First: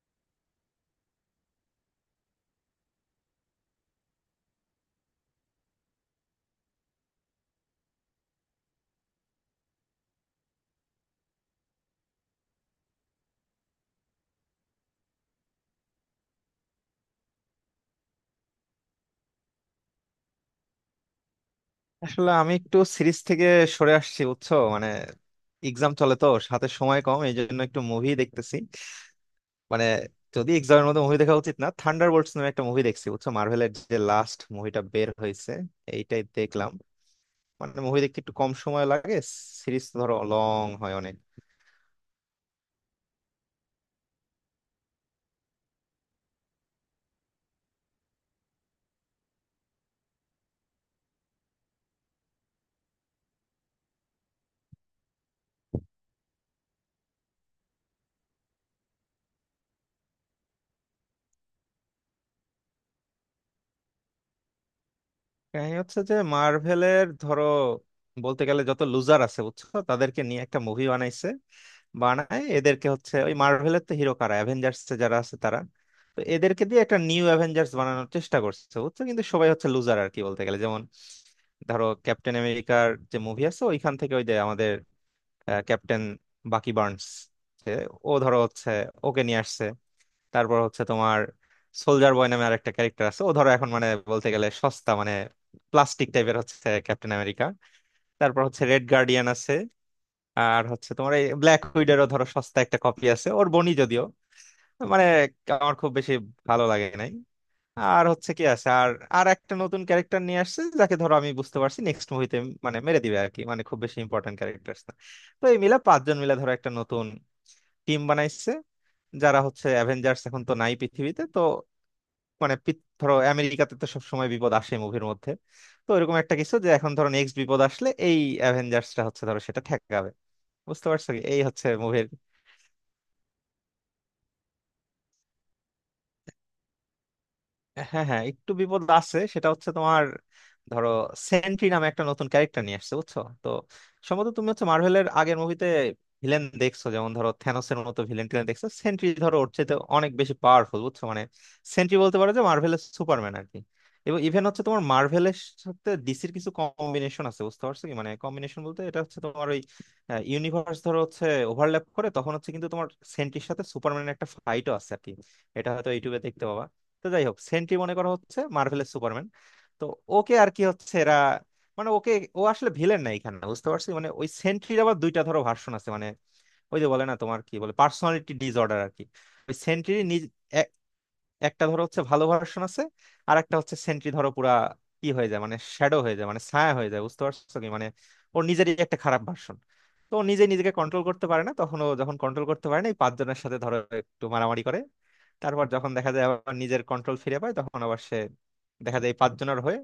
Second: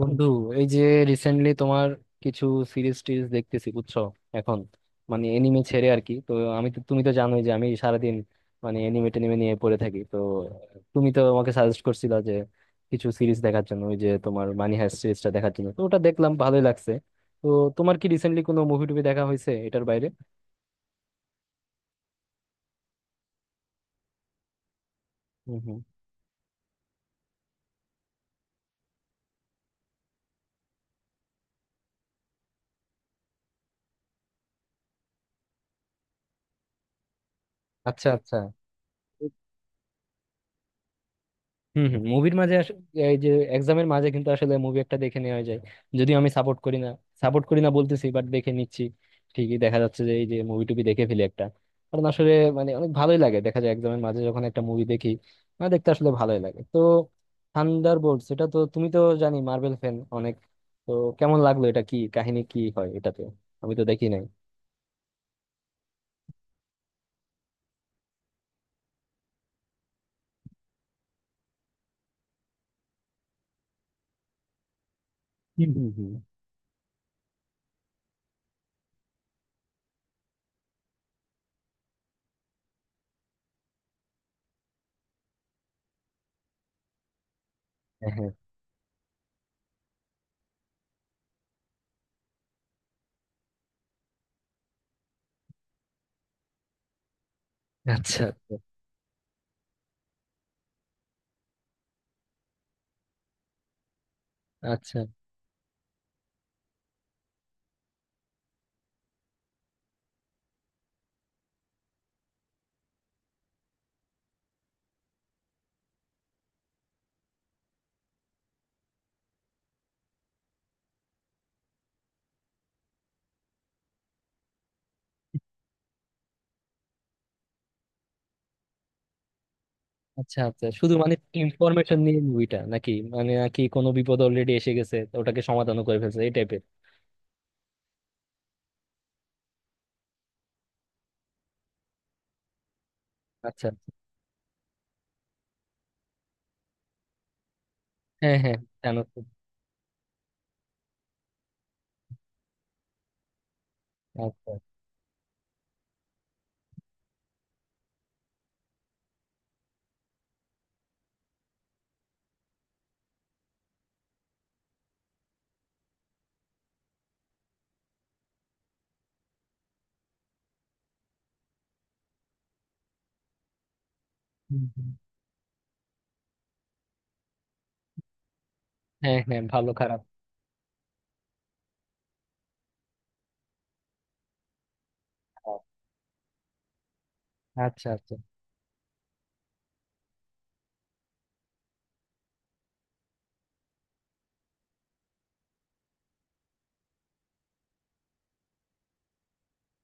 বন্ধু, এই যে রিসেন্টলি তোমার কিছু সিরিজ টিরিজ দেখতেছি বুঝছো। এখন মানে এনিমে ছেড়ে আর কি। তো আমি তো, তুমি তো জানোই যে আমি সারাদিন মানে এনিমে টেনিমে নিয়ে পড়ে থাকি। তো তুমি তো আমাকে সাজেস্ট করছিলা যে কিছু সিরিজ দেখার জন্য, ওই যে তোমার মানি হাইস্ট সিরিজটা দেখার জন্য। তো ওটা দেখলাম, ভালোই লাগছে। তো তোমার কি রিসেন্টলি কোনো মুভি টুভি দেখা হয়েছে এটার বাইরে? আসলে আমি একটু সিরিজ থেকে সরে আসছি, বুঝছো? মানে হুম হুম। এক্সাম চলে, তো সাথে সময় কম, এই জন্য একটু মুভি দেখতেছি। মানে যদি এক্সামের মধ্যে মুভি দেখা উচিত না। থান্ডারবোল্টস নামে একটা মুভি দেখছি, বুঝছো, মার্ভেলের যে লাস্ট মুভিটা বের হয়েছে এইটাই দেখলাম। মানে মুভি আচ্ছা দেখতে একটু আচ্ছা। কম সময় লাগে, সিরিজ ধরো লং হয় অনেক। হম হম, মুভির মাঝে এই যে এক্সামের মাঝে কিন্তু আসলে মুভি একটা দেখে নেওয়া যায়। যদিও আমি সাপোর্ট করি না, সাপোর্ট করি না বলতেছি, বাট দেখে নিচ্ছি। ঠিকই দেখা যাচ্ছে যে এই যে মুভি টুবি দেখে ফেলি একটা। কারণ আসলে মানে অনেক ভালোই লাগে, দেখা যায় এক্সামের মাঝে যখন একটা মুভি দেখি, মানে দেখতে আসলে ভালোই লাগে। তো থান্ডার বোল্ট, এটা তো তুমি তো জানি মার্বেল ফ্যান অনেক। তো কেমন লাগলো এটা? কি কাহিনী কি হয় এটাতে? আমি তো দেখি নাই। কাহিনী হচ্ছে যে মার্ভেলের, ধরো বলতে গেলে যত লুজার আছে বুঝছো তাদেরকে নিয়ে একটা মুভি বানাইছে। বানায়, এদেরকে হচ্ছে ওই মার্ভেলের তো হিরো কারা, অ্যাভেঞ্জার্স যারা আছে তারা। হুম হুম হুম। তো এদেরকে দিয়ে একটা নিউ অ্যাভেঞ্জার্স বানানোর চেষ্টা করছে, বুঝছো, কিন্তু সবাই হচ্ছে লুজার আর কি। বলতে গেলে যেমন ধরো ক্যাপ্টেন আমেরিকার যে মুভি আছে ওইখান থেকে ওই যে আমাদের ক্যাপ্টেন বাকি বার্নস যে, হ্যাঁ ও হ্যাঁ। ধরো হচ্ছে, ওকে নিয়ে আসছে। তারপর হচ্ছে তোমার সোলজার বয় নামে আরেকটা ক্যারেক্টার আছে, ও ধরো এখন মানে বলতে গেলে সস্তা, মানে প্লাস্টিক টাইপের হচ্ছে ক্যাপ্টেন আমেরিকা। আচ্ছা তারপর হচ্ছে রেড গার্ডিয়ান আছে, আর হচ্ছে তোমার এই ব্ল্যাক উইডারও ধরো সস্তা একটা কপি আছে ওর বনি যদিও। আচ্ছা। মানে আমার খুব বেশি ভালো লাগে নাই। আর হচ্ছে কি আছে, আর আর একটা নতুন ক্যারেক্টার নিয়ে আসছে যাকে ধরো আমি বুঝতে পারছি নেক্সট মুভিতে মানে মেরে দিবে আর কি, মানে খুব বেশি ইম্পর্টেন্ট ক্যারেক্টার না। তো এই মিলা পাঁচজন মিলে ধরো একটা নতুন টিম বানাইছে, যারা হচ্ছে অ্যাভেঞ্জার্স এখন তো নাই পৃথিবীতে তো। মানে ধরো আমেরিকাতে তো সবসময় বিপদ আসে মুভির মধ্যে, তো এরকম একটা কিছু যে এখন ধরো নেক্সট বিপদ আসলে এই অ্যাভেঞ্জার্সটা হচ্ছে ধরো সেটা ঠেকাবে। আচ্ছা আচ্ছা, বুঝতে শুধু পারছো মানে কি? এই হচ্ছে ইনফরমেশন মুভির। নিয়ে মুভিটা, নাকি মানে নাকি কোনো বিপদ অলরেডি এসে গেছে তো ওটাকে সমাধানও করে ফেলছে এই টাইপের? হ্যাঁ হ্যাঁ একটু বিপদ আছে, সেটা হচ্ছে তোমার ধরো সেন্ট্রি নামে একটা নতুন ক্যারেক্টার নিয়ে আসছে, বুঝছো তো। আচ্ছা। সম্ভবত তুমি হচ্ছে মার্ভেলের আগের মুভিতে ভিলেন দেখছো, যেমন ধরো থ্যানোসের মতো ভিলেন হ্যাঁ টিলেন হ্যাঁ, দেখছো, জানো সেন্ট্রি তো। ধরো ওর চাইতে অনেক বেশি পাওয়ারফুল, বুঝছো মানে। সেন্ট্রি বলতে পারো যে মার্ভেলের সুপারম্যান আর কি। এবং ইভেন আচ্ছা। হচ্ছে তোমার মার্ভেলের সাথে ডিসির কিছু কম্বিনেশন আছে, বুঝতে পারছো কি, মানে কম্বিনেশন বলতে এটা হচ্ছে তোমার ওই ইউনিভার্স ধরো হচ্ছে ওভারল্যাপ করে, তখন হচ্ছে কিন্তু তোমার সেন্ট্রির সাথে সুপারম্যানের একটা ফাইটও আছে আর কি। এটা হয়তো ইউটিউবে দেখতে পাবা। তো যাই হোক সেন্ট্রি মনে করা হচ্ছে মার্ভেলের সুপারম্যান। তো ওকে আর কি হচ্ছে এরা, মানে ওকে, ও আসলে ভিলেন না এখানে বুঝতে পারছি। মানে ওই হুম, সেন্ট্রির হুম। আবার দুইটা ধরো ভার্সন আছে মানে। ওই যে বলে না তোমার কি বলে, পার্সোনালিটি ডিসঅর্ডার আর কি। হ্যাঁ হ্যাঁ, ওই ভালো সেন্ট্রির খারাপ। নিজ এক- একটা ধরো হচ্ছে ভালো ভার্সন আছে, আর একটা হচ্ছে সেন্ট্রি ধরো পুরা কি হয়ে যায় মানে খারাপ। শ্যাডো হয়ে যায়, মানে ছায়া হয়ে যায়, বুঝতে পারছো কি মানে। আচ্ছা আচ্ছা। ওর নিজেরই একটা খারাপ ভার্সন। তো ও নিজে নিজেকে কন্ট্রোল করতে পারে না, তখন ও যখন কন্ট্রোল করতে পারে না এই পাঁচজনের সাথে ধরো একটু মারামারি করে। তারপর যখন দেখা যায় আবার নিজের কন্ট্রোল ফিরে পায়, তখন আবার সে দেখা যায় এই পাঁচজনের হয়ে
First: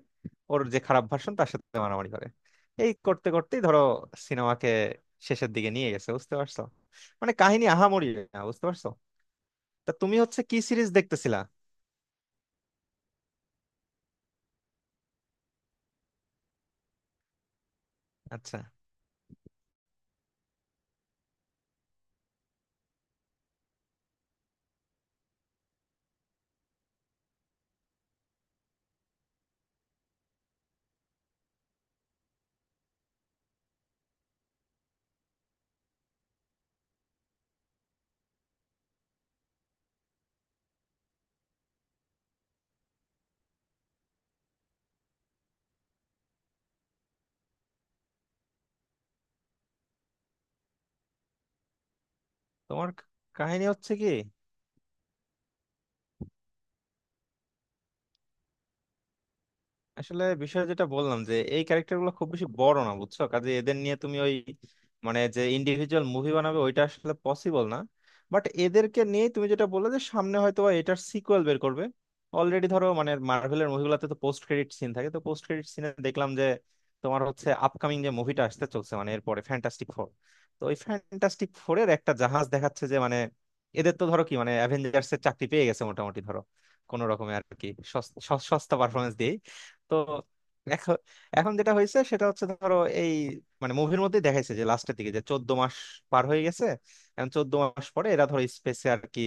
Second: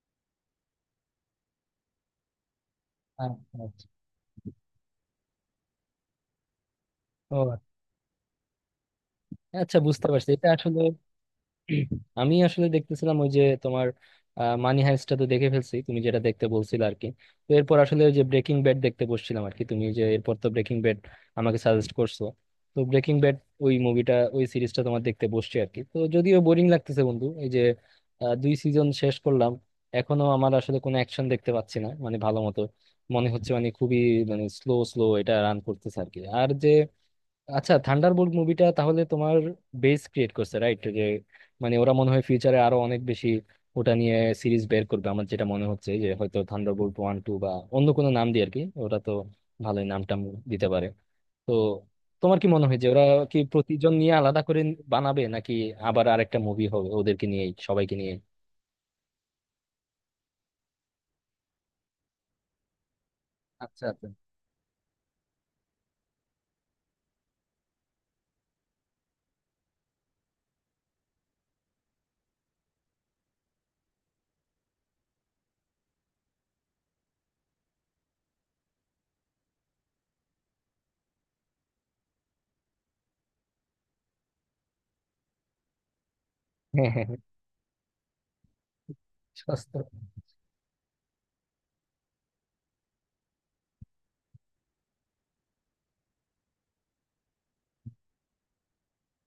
ওর যে খারাপ ভার্সন তার সাথে মারামারি করে। এই করতে আচ্ছা করতেই ধরো আচ্ছা। সিনেমাকে শেষের দিকে নিয়ে গেছে, বুঝতে পারছো? মানে ও, কাহিনী আহামরি না, বুঝতে পারছো। আচ্ছা তা বুঝতে তুমি পারছি হচ্ছে এটা কি আসলে। সিরিজ দেখতেছিলা? আমি আসলে দেখতেছিলাম ওই যে তোমার মানি হাইস্টটা তো দেখে ফেলছি, তুমি যেটা দেখতে বলছিলে আর কি। তো এরপর আসলে ওই যে ব্রেকিং আচ্ছা, ব্যাড দেখতে বসছিলাম আর কি, তুমি যে এরপর তো ব্রেকিং ব্যাড আমাকে সাজেস্ট করছো। তো ব্রেকিং ব্যাড, ওই মুভিটা, ওই সিরিজটা তোমার দেখতে বসছি আর কি। তো যদিও বোরিং লাগতেছে বন্ধু, এই যে 2 সিজন শেষ করলাম। এখনো আমার আসলে কোনো অ্যাকশন দেখতে পাচ্ছি না মানে ভালো মতো। মনে হচ্ছে মানে খুবই মানে স্লো স্লো এটা রান করতেছে আর কি। আর যে আচ্ছা, থান্ডারবোল্ট মুভিটা তাহলে তোমার বেস ক্রিয়েট করছে, রাইট? যে মানে ওরা মনে হয় ফিউচারে আরো অনেক বেশি ওটা নিয়ে সিরিজ বের করবে। আমার যেটা মনে হচ্ছে যে হয়তো থান্ডারবোল্ট ওয়ান টু, বা অন্য কোনো নাম দিয়ে আর কি। ওরা তো ভালোই নাম টাম দিতে পারে। তো তোমার কি মনে হয় যে তোমার ওরা কি কাহিনী হচ্ছে প্রতিজন কি? নিয়ে আলাদা করে বানাবে, নাকি আবার আরেকটা মুভি হবে ওদেরকে নিয়ে, সবাইকে নিয়ে? আসলে বিষয় যেটা বললাম যে এই ক্যারেক্টার গুলো খুব বেশি বড় না, বুঝছো, কাজে এদের আচ্ছা নিয়ে আচ্ছা। তুমি ওই মানে যে ইন্ডিভিজুয়াল মুভি বানাবে ওইটা আসলে পসিবল না। বাট এদেরকে নিয়ে তুমি যেটা বললে যে সামনে হয়তো বা এটার সিকুয়েল বের করবে, অলরেডি ধরো মানে মার্ভেলের মুভিগুলোতে তো পোস্ট ক্রেডিট সিন থাকে, তো পোস্ট ক্রেডিট সিনে দেখলাম যে তোমার হচ্ছে আপকামিং যে মুভিটা আসতে চলছে, মানে এরপরে ফ্যান্টাস্টিক ফোর। তো ওই ফ্যান্টাস্টিক ফোরের একটা জাহাজ দেখাচ্ছে, যে মানে এদের তো ধরো কি মানে অ্যাভেঞ্জার্স এর চাকরি পেয়ে গেছে মোটামুটি ধরো, হ্যাঁ হ্যাঁ কোনো হ্যাঁ। রকমে আর কি সস্তা পারফরমেন্স দিয়ে। সস্তা। তো এখন, যেটা হয়েছে সেটা হচ্ছে ধরো এই মানে মুভির মধ্যে দেখাইছে যে লাস্টের দিকে যে 14 মাস পার হয়ে গেছে। এখন 14 মাস পরে এরা ধরো স্পেসে আর কি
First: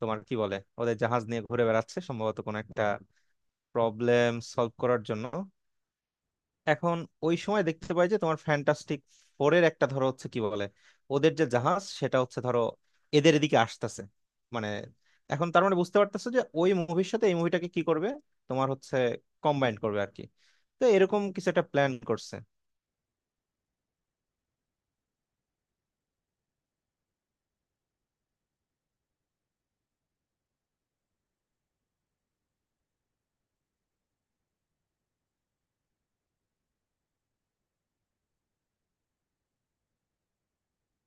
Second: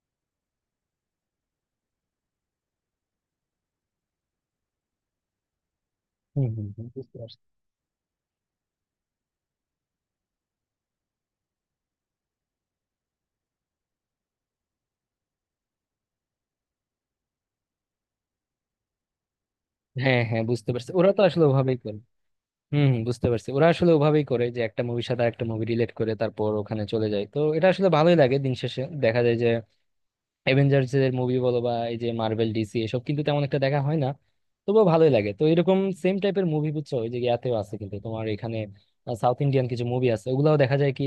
তোমার কি বলে ওদের জাহাজ নিয়ে ঘুরে বেড়াচ্ছে সম্ভবত কোনো একটা প্রবলেম সলভ করার জন্য। হুম, হুম, হুম। এখন বুঝতে ওই পারছি। সময় দেখতে পাই যে তোমার ফ্যান্টাস্টিক ফোরের একটা ধরো হচ্ছে কি বলে ওদের যে জাহাজ সেটা হচ্ছে ধরো এদের এদিকে আসতেছে মানে। এখন তার মানে বুঝতে পারতেছে যে ওই মুভির সাথে এই মুভিটাকে কি করবে, তোমার হচ্ছে কম্বাইন করবে আর হ্যাঁ কি। হ্যাঁ, বুঝতে তো পারছি ওরা তো এরকম আসলে কিছু একটা ওভাবেই প্ল্যান করে। করছে। হম হম, বুঝতে পারছি ওরা আসলে ওভাবেই করে, যে একটা মুভির সাথে আরেকটা মুভি রিলেট করে তারপর ওখানে চলে যায়। তো এটা আসলে ভালোই লাগে, দিন শেষে দেখা যায় যে অ্যাভেঞ্জার্স এর মুভি বলো বা এই যে মার্বেল ডিসি এসব, কিন্তু তেমন একটা দেখা হয় না। তবুও ভালোই লাগে তো এরকম সেম টাইপের মুভি বুঝছো। ওই যে ইয়াতেও আছে কিন্তু, তোমার এখানে সাউথ ইন্ডিয়ান কিছু মুভি আছে ওগুলাও দেখা যায় কি।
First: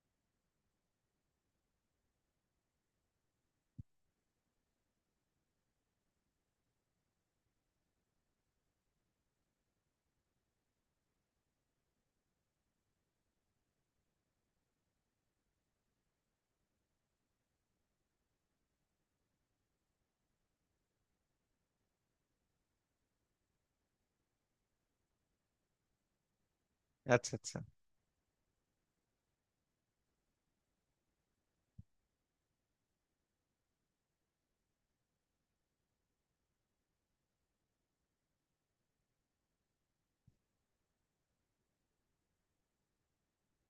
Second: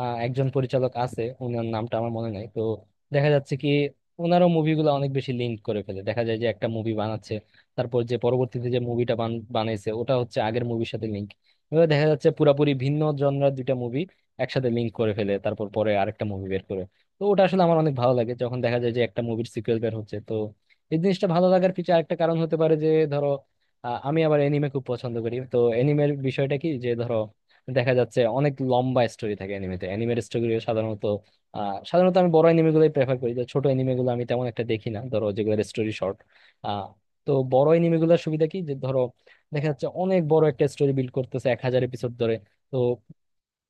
একজন পরিচালক আছে, ওনার নামটা আমার মনে নাই তো। দেখা যাচ্ছে কি ওনারও মুভিগুলো অনেক বেশি লিঙ্ক করে ফেলে, দেখা যায় যে একটা মুভি বানাচ্ছে তারপর যে পরবর্তীতে যে মুভিটা বানাইছে ওটা হচ্ছে আগের মুভির সাথে লিঙ্ক। এবার দেখা যাচ্ছে পুরাপুরি ভিন্ন জনরার দুইটা মুভি একসাথে লিঙ্ক করে ফেলে, তারপর পরে আরেকটা মুভি বের করে। তো ওটা আসলে আমার অনেক ভালো লাগে যখন দেখা যায় যে একটা মুভির সিকুয়েল বের হচ্ছে। তো এই জিনিসটা ভালো লাগার পিছনে আরেকটা কারণ হতে পারে যে ধরো আমি আবার এনিমে খুব পছন্দ করি। তো এনিমের বিষয়টা কি যে ধরো আচ্ছা, আচ্ছা, দেখা যাচ্ছে অনেক লম্বা স্টোরি থাকে এনিমেতে, এনিমের স্টোরি সাধারণত সাধারণত আমি বড় এনিমে গুলোই প্রেফার করি, যে ছোট এনিমে গুলো আমি তেমন একটা দেখি না ধরো, যেগুলোর স্টোরি শর্ট। আহ তো বড় এনিমে গুলোর সুবিধা কি যে ধরো দেখা যাচ্ছে অনেক বড় একটা স্টোরি বিল্ড করতেছে 1000 এপিসোড ধরে। তো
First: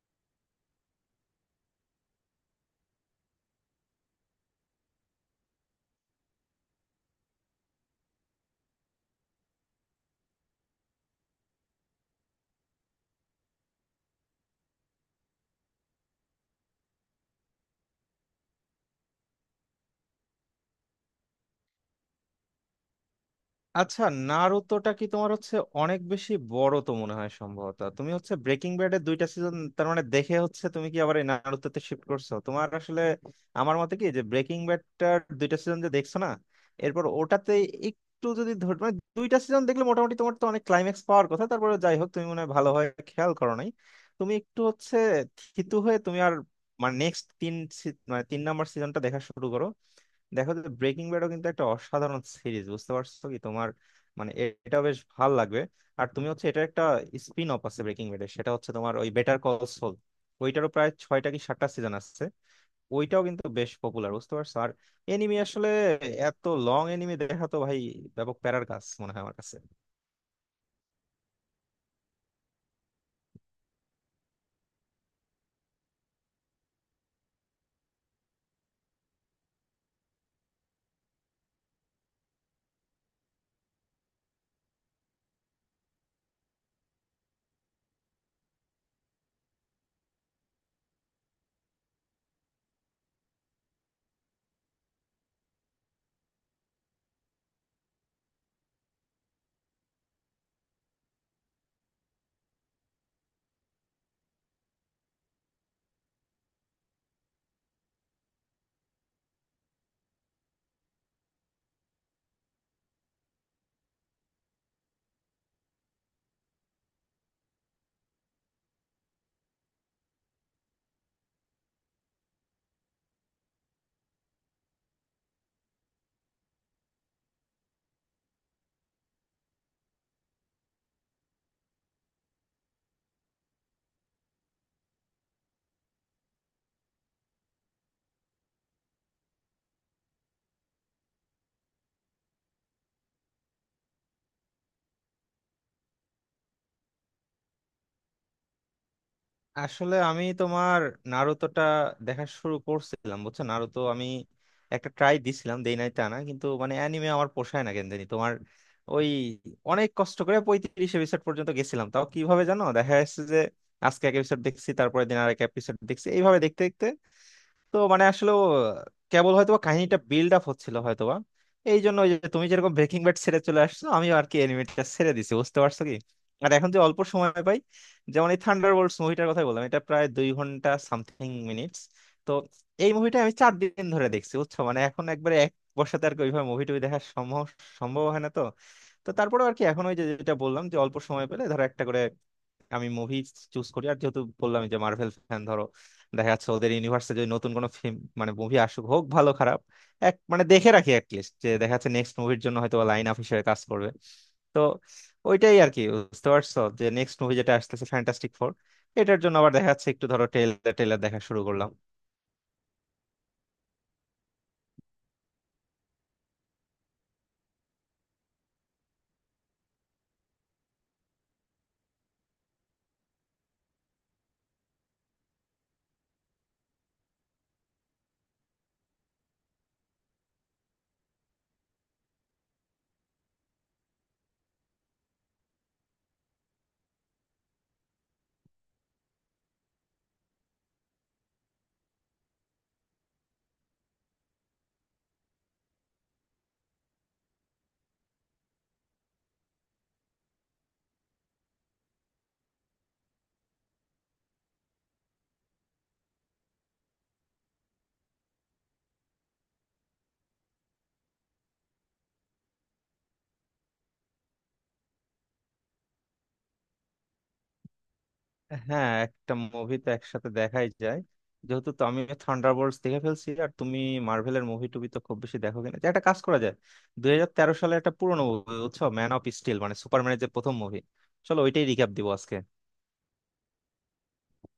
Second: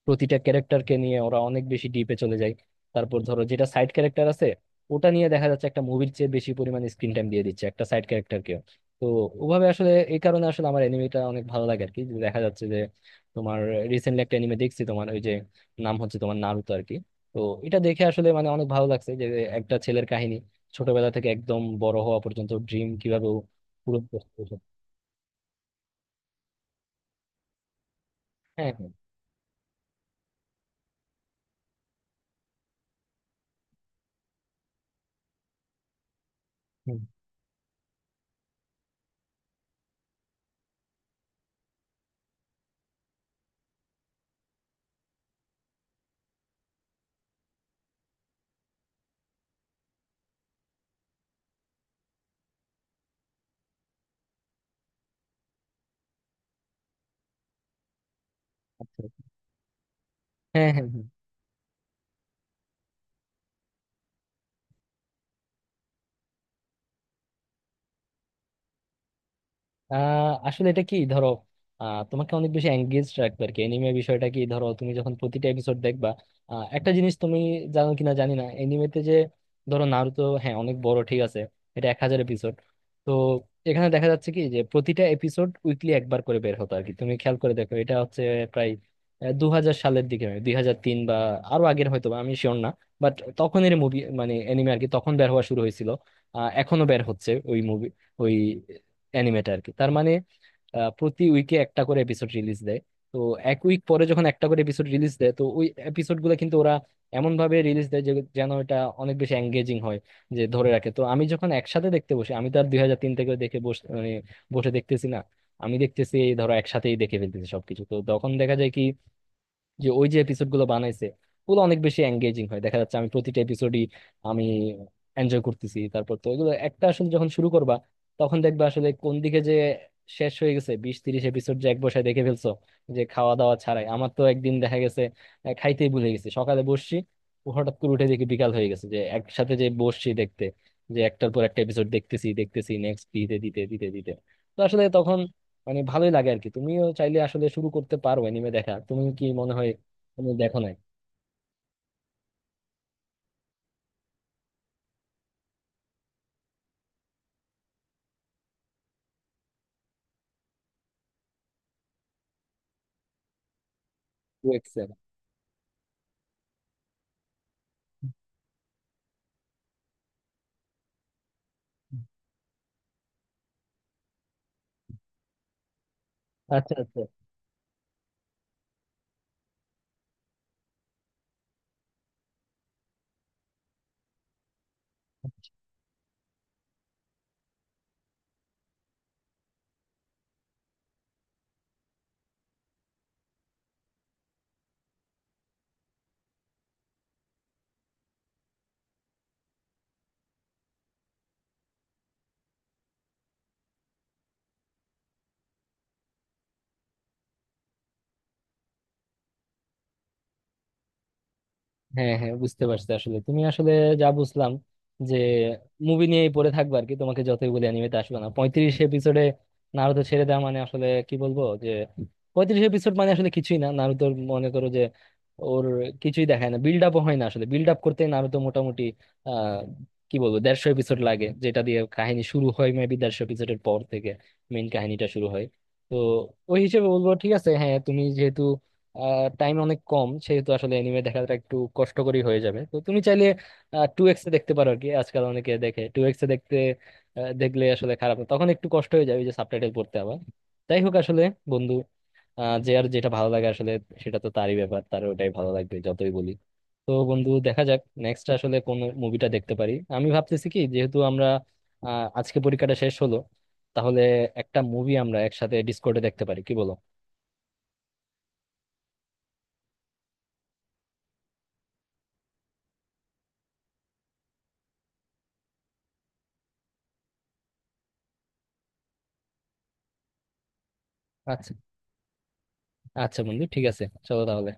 প্রতিটা ক্যারেক্টারকে নিয়ে ওরা অনেক বেশি ডিপে চলে যায়। তারপর ধরো যেটা সাইড ক্যারেক্টার আছে, ওটা নিয়ে দেখা যাচ্ছে একটা মুভির চেয়ে বেশি পরিমাণে স্ক্রিন টাইম দিয়ে দিচ্ছে একটা সাইড ক্যারেক্টারকেও। তো ওভাবে আসলে এই কারণে আসলে আমার এনিমেটা অনেক ভালো লাগে আর কি, যে দেখা যাচ্ছে যে তোমার রিসেন্টলি একটা এনিমে দেখছি তোমার ওই যে নাম হচ্ছে তোমার নারুতো আর কি। তো এটা দেখে আসলে মানে অনেক ভালো লাগছে যে একটা ছেলের কাহিনী, ছোটবেলা থেকে একদম বড় হওয়া পর্যন্ত ড্রিম কিভাবে ও পূরণ আচ্ছা। করতে পেরেছে। নারুতোটা কি তোমার হচ্ছে অনেক বেশি বড় তো মনে হয়। সম্ভবত তুমি হচ্ছে হ্যাঁ ব্রেকিং হ্যাঁ। ব্যাডের দুইটা সিজন তার মানে দেখে হচ্ছে তুমি কি আবার এই নারুতোতে শিফট করছো তোমার? আসলে আমার মতে কি যে ব্রেকিং ব্যাডটার দুইটা সিজন যে দেখছো না হুম, এরপর ওটাতে একটু যদি ধর মানে দুইটা সিজন দেখলে মোটামুটি তোমার তো অনেক ক্লাইম্যাক্স পাওয়ার কথা। তারপরে যাই হোক তুমি মনে হয় ভালোভাবে খেয়াল করো নাই। তুমি একটু হচ্ছে থিতু হয়ে তুমি আর মানে নেক্সট তিন, মানে তিন নাম্বার সিজনটা দেখা শুরু করো। দেখো যে ব্রেকিং ব্যাডও কিন্তু একটা অসাধারণ সিরিজ, বুঝতে পারছো কি তোমার, মানে এটা বেশ ভাল লাগবে। আর তুমি হচ্ছে এটা একটা স্পিন অফ আছে ব্রেকিং ব্যাডের, সেটা হচ্ছে তোমার ওই আচ্ছা। বেটার কল সল। ওইটারও হ্যাঁ হ্যাঁ প্রায় হ্যাঁ। ছয়টা কি সাতটা সিজন আছে। ওইটাও কিন্তু বেশ পপুলার, বুঝতে পারছো। আর এনিমি আসলে এত লং এনিমি দেখা তো ভাই ব্যাপক প্যারার কাজ মনে হয় আমার কাছে। আসলে এটা কি ধরো তোমাকে অনেক বেশি এঙ্গেজ রাখবে আর কি। এনিমে বিষয়টা কি ধরো তুমি যখন প্রতিটা এপিসোড দেখবা একটা জিনিস তুমি জানো কিনা জানি না এনিমেতে যে ধরো নারুতো, হ্যাঁ অনেক বড় ঠিক আছে, এটা 1000 এপিসোড। তো এখানে দেখা যাচ্ছে কি যে প্রতিটা এপিসোড উইকলি একবার করে বের হতো আর কি। তুমি খেয়াল করে দেখো এটা হচ্ছে প্রায় 2000 সালের দিকে, 2003 বা আরো আগের, হয়তো বা, আমি শিওর না। বাট তখনের মুভি মানে এনিমে আর কি, তখন বের হওয়া শুরু হয়েছিল। এখনো বের হচ্ছে ওই মুভি, ওই অ্যানিমেটা আর কি। তার মানে প্রতি উইকে একটা করে এপিসোড রিলিজ দেয়। তো এক উইক পরে যখন একটা করে এপিসোড রিলিজ দেয়, তো ওই এপিসোড গুলো কিন্তু ওরা এমন ভাবে রিলিজ দেয় যে যেন এটা অনেক বেশি এঙ্গেজিং হয়, যে ধরে রাখে। তো আমি যখন একসাথে দেখতে বসি, আমি তো আর 2003 থেকে দেখে বসে মানে বসে দেখতেছি না, আমি দেখতেছি এই ধরো একসাথেই দেখে ফেলতেছি সবকিছু। তো তখন দেখা যায় কি যে ওই যে এপিসোড গুলো বানাইছে ওগুলো অনেক বেশি এঙ্গেজিং হয়, দেখা যাচ্ছে আমি প্রতিটা এপিসোডই আমি এনজয় করতেছি। তারপর তো এগুলো একটা আসলে যখন শুরু করবা তখন দেখবা আসলে কোন দিকে যে শেষ হয়ে গেছে, 20-30 এপিসোড যে এক বসায় দেখে ফেলছো, যে খাওয়া দাওয়া ছাড়াই। আমার তো একদিন দেখা গেছে খাইতেই ভুলে গেছি, সকালে বসছি ও হঠাৎ করে উঠে দেখি বিকাল হয়ে গেছে, যে একসাথে যে বসছি দেখতে, যে একটার পর একটা এপিসোড দেখতেছি দেখতেছি নেক্সট দিতে দিতে দিতে দিতে। তো আসলে তখন মানে ভালোই লাগে আর কি। তুমিও চাইলে আসলে শুরু করতে পারো অ্যানিমে দেখা, তুমি কি মনে হয়? আসলে আমি তুমি দেখো নাই তোমার নারুতোটা দেখা শুরু করছিলাম, বুঝছো, নারুতো আমি একটা ট্রাই দিছিলাম, দেই নাই তা না, কিন্তু মানে অ্যানিমে আমার পোষায় না কেন জানি তোমার। ওই অনেক কষ্ট করে 35 এপিসোড পর্যন্ত গেছিলাম, তাও কিভাবে জানো, দেখা যাচ্ছে যে আজকে এক এপিসোড টু দেখছি, এক্সেল? তারপরে দিন আর এক এপিসোড দেখছি, এইভাবে দেখতে দেখতে। তো মানে আসলে ও কেবল হয়তো বা কাহিনীটা বিল্ড আপ হচ্ছিল হয়তোবা, এই জন্য ওই যে তুমি যেরকম ব্রেকিং ব্যাড ছেড়ে চলে আসছো আমি আর কি এনিমেটটা ছেড়ে দিছি, বুঝতে পারছো কি। আর এখন আচ্ছা যে অল্প আচ্ছা। সময় পাই, যেমন এই থান্ডার বোল্টস মুভিটার কথা বললাম, এটা প্রায় 2 ঘন্টা সামথিং মিনিটস। তো এই মুভিটা আমি 4 দিন ধরে দেখছি, বুঝছো। মানে এখন একবারে এক বসাতে আর কি ওইভাবে মুভি টুভি দেখা সম্ভব, হয় না তো। তো তারপরে আর কি এখন ওই যে যেটা বললাম যে অল্প সময় পেলে ধরো একটা করে আমি মুভি চুজ করি। আর যেহেতু বললাম যে মার্ভেল ফ্যান ধরো, দেখা যাচ্ছে ওদের ইউনিভার্সে যদি নতুন কোনো ফিল্ম মানে মুভি আসুক, হোক ভালো খারাপ, এক মানে দেখে রাখি অ্যাটলিস্ট, যে দেখা যাচ্ছে নেক্সট মুভির জন্য হয়তো লাইন আপ হিসেবে কাজ করবে। তো ওইটাই আর কি, বুঝতে পারছো, যে নেক্সট মুভি যেটা আসতেছে ফ্যান্টাস্টিক ফোর, এটার জন্য আবার দেখা যাচ্ছে একটু ধরো ট্রেলার টেলার দেখা শুরু করলাম। হ্যাঁ হ্যাঁ, বুঝতে পারছি আসলে তুমি আসলে যা বুঝলাম যে মুভি নিয়েই পড়ে থাকবে আর কি, তোমাকে যতই বলি অ্যানিমেতে আসবে না। 35 এপিসোডে নারুতো ছেড়ে দেওয়া মানে আসলে কি বলবো, যে 35 এপিসোড মানে আসলে কিছুই না নারুতোর। মনে করো যে ওর কিছুই দেখায় না, বিল্ড আপও হয় না আসলে। বিল্ড আপ করতে নারুতো মোটামুটি আহ কি বলবো 150 এপিসোড লাগে, যেটা দিয়ে কাহিনী শুরু হয়। মেবি 150 এপিসোডের পর থেকে মেইন কাহিনীটা শুরু হয়। তো ওই হিসেবে বলবো ঠিক আছে হ্যাঁ, তুমি যেহেতু টাইম অনেক কম সেহেতু আসলে এনিমে দেখাটা একটু কষ্টকরই হয়ে যাবে। তো তুমি চাইলে টু এক্সে দেখতে পারো আর কি, আজকাল অনেকে দেখে টু এক্সে দেখতে। দেখলে আসলে খারাপ না। তখন একটু কষ্ট হয়ে যাবে ওই যে সাবটাইটেল পড়তে আবার। যাই হোক আসলে বন্ধু, যে আর যেটা ভালো লাগে আসলে সেটা তো তারই ব্যাপার, তার ওটাই ভালো লাগবে যতই বলি। তো বন্ধু দেখা যাক নেক্সট আসলে কোন মুভিটা দেখতে পারি। আমি ভাবতেছি কি, যেহেতু আমরা আজকে পরীক্ষাটা শেষ হলো তাহলে একটা মুভি আমরা একসাথে ডিসকর্ডে দেখতে পারি, কি বলো? হ্যাঁ একটা মুভি তো একসাথে দেখাই যায়। যেহেতু তো আমি থান্ডারবোল্টস দেখে ফেলছি আর তুমি মার্ভেলের মুভি টুবি তো খুব বেশি দেখো কিনা, যে একটা কাজ করা যায়, 2013 সালে একটা পুরনো মুভি বুঝছো, ম্যান অফ স্টিল, মানে সুপারম্যানের যে প্রথম মুভি, চলো আচ্ছা। ওইটাই রিক্যাপ দিব আজকে। আচ্ছা বন্ধু, ঠিক আছে, চলো তাহলে।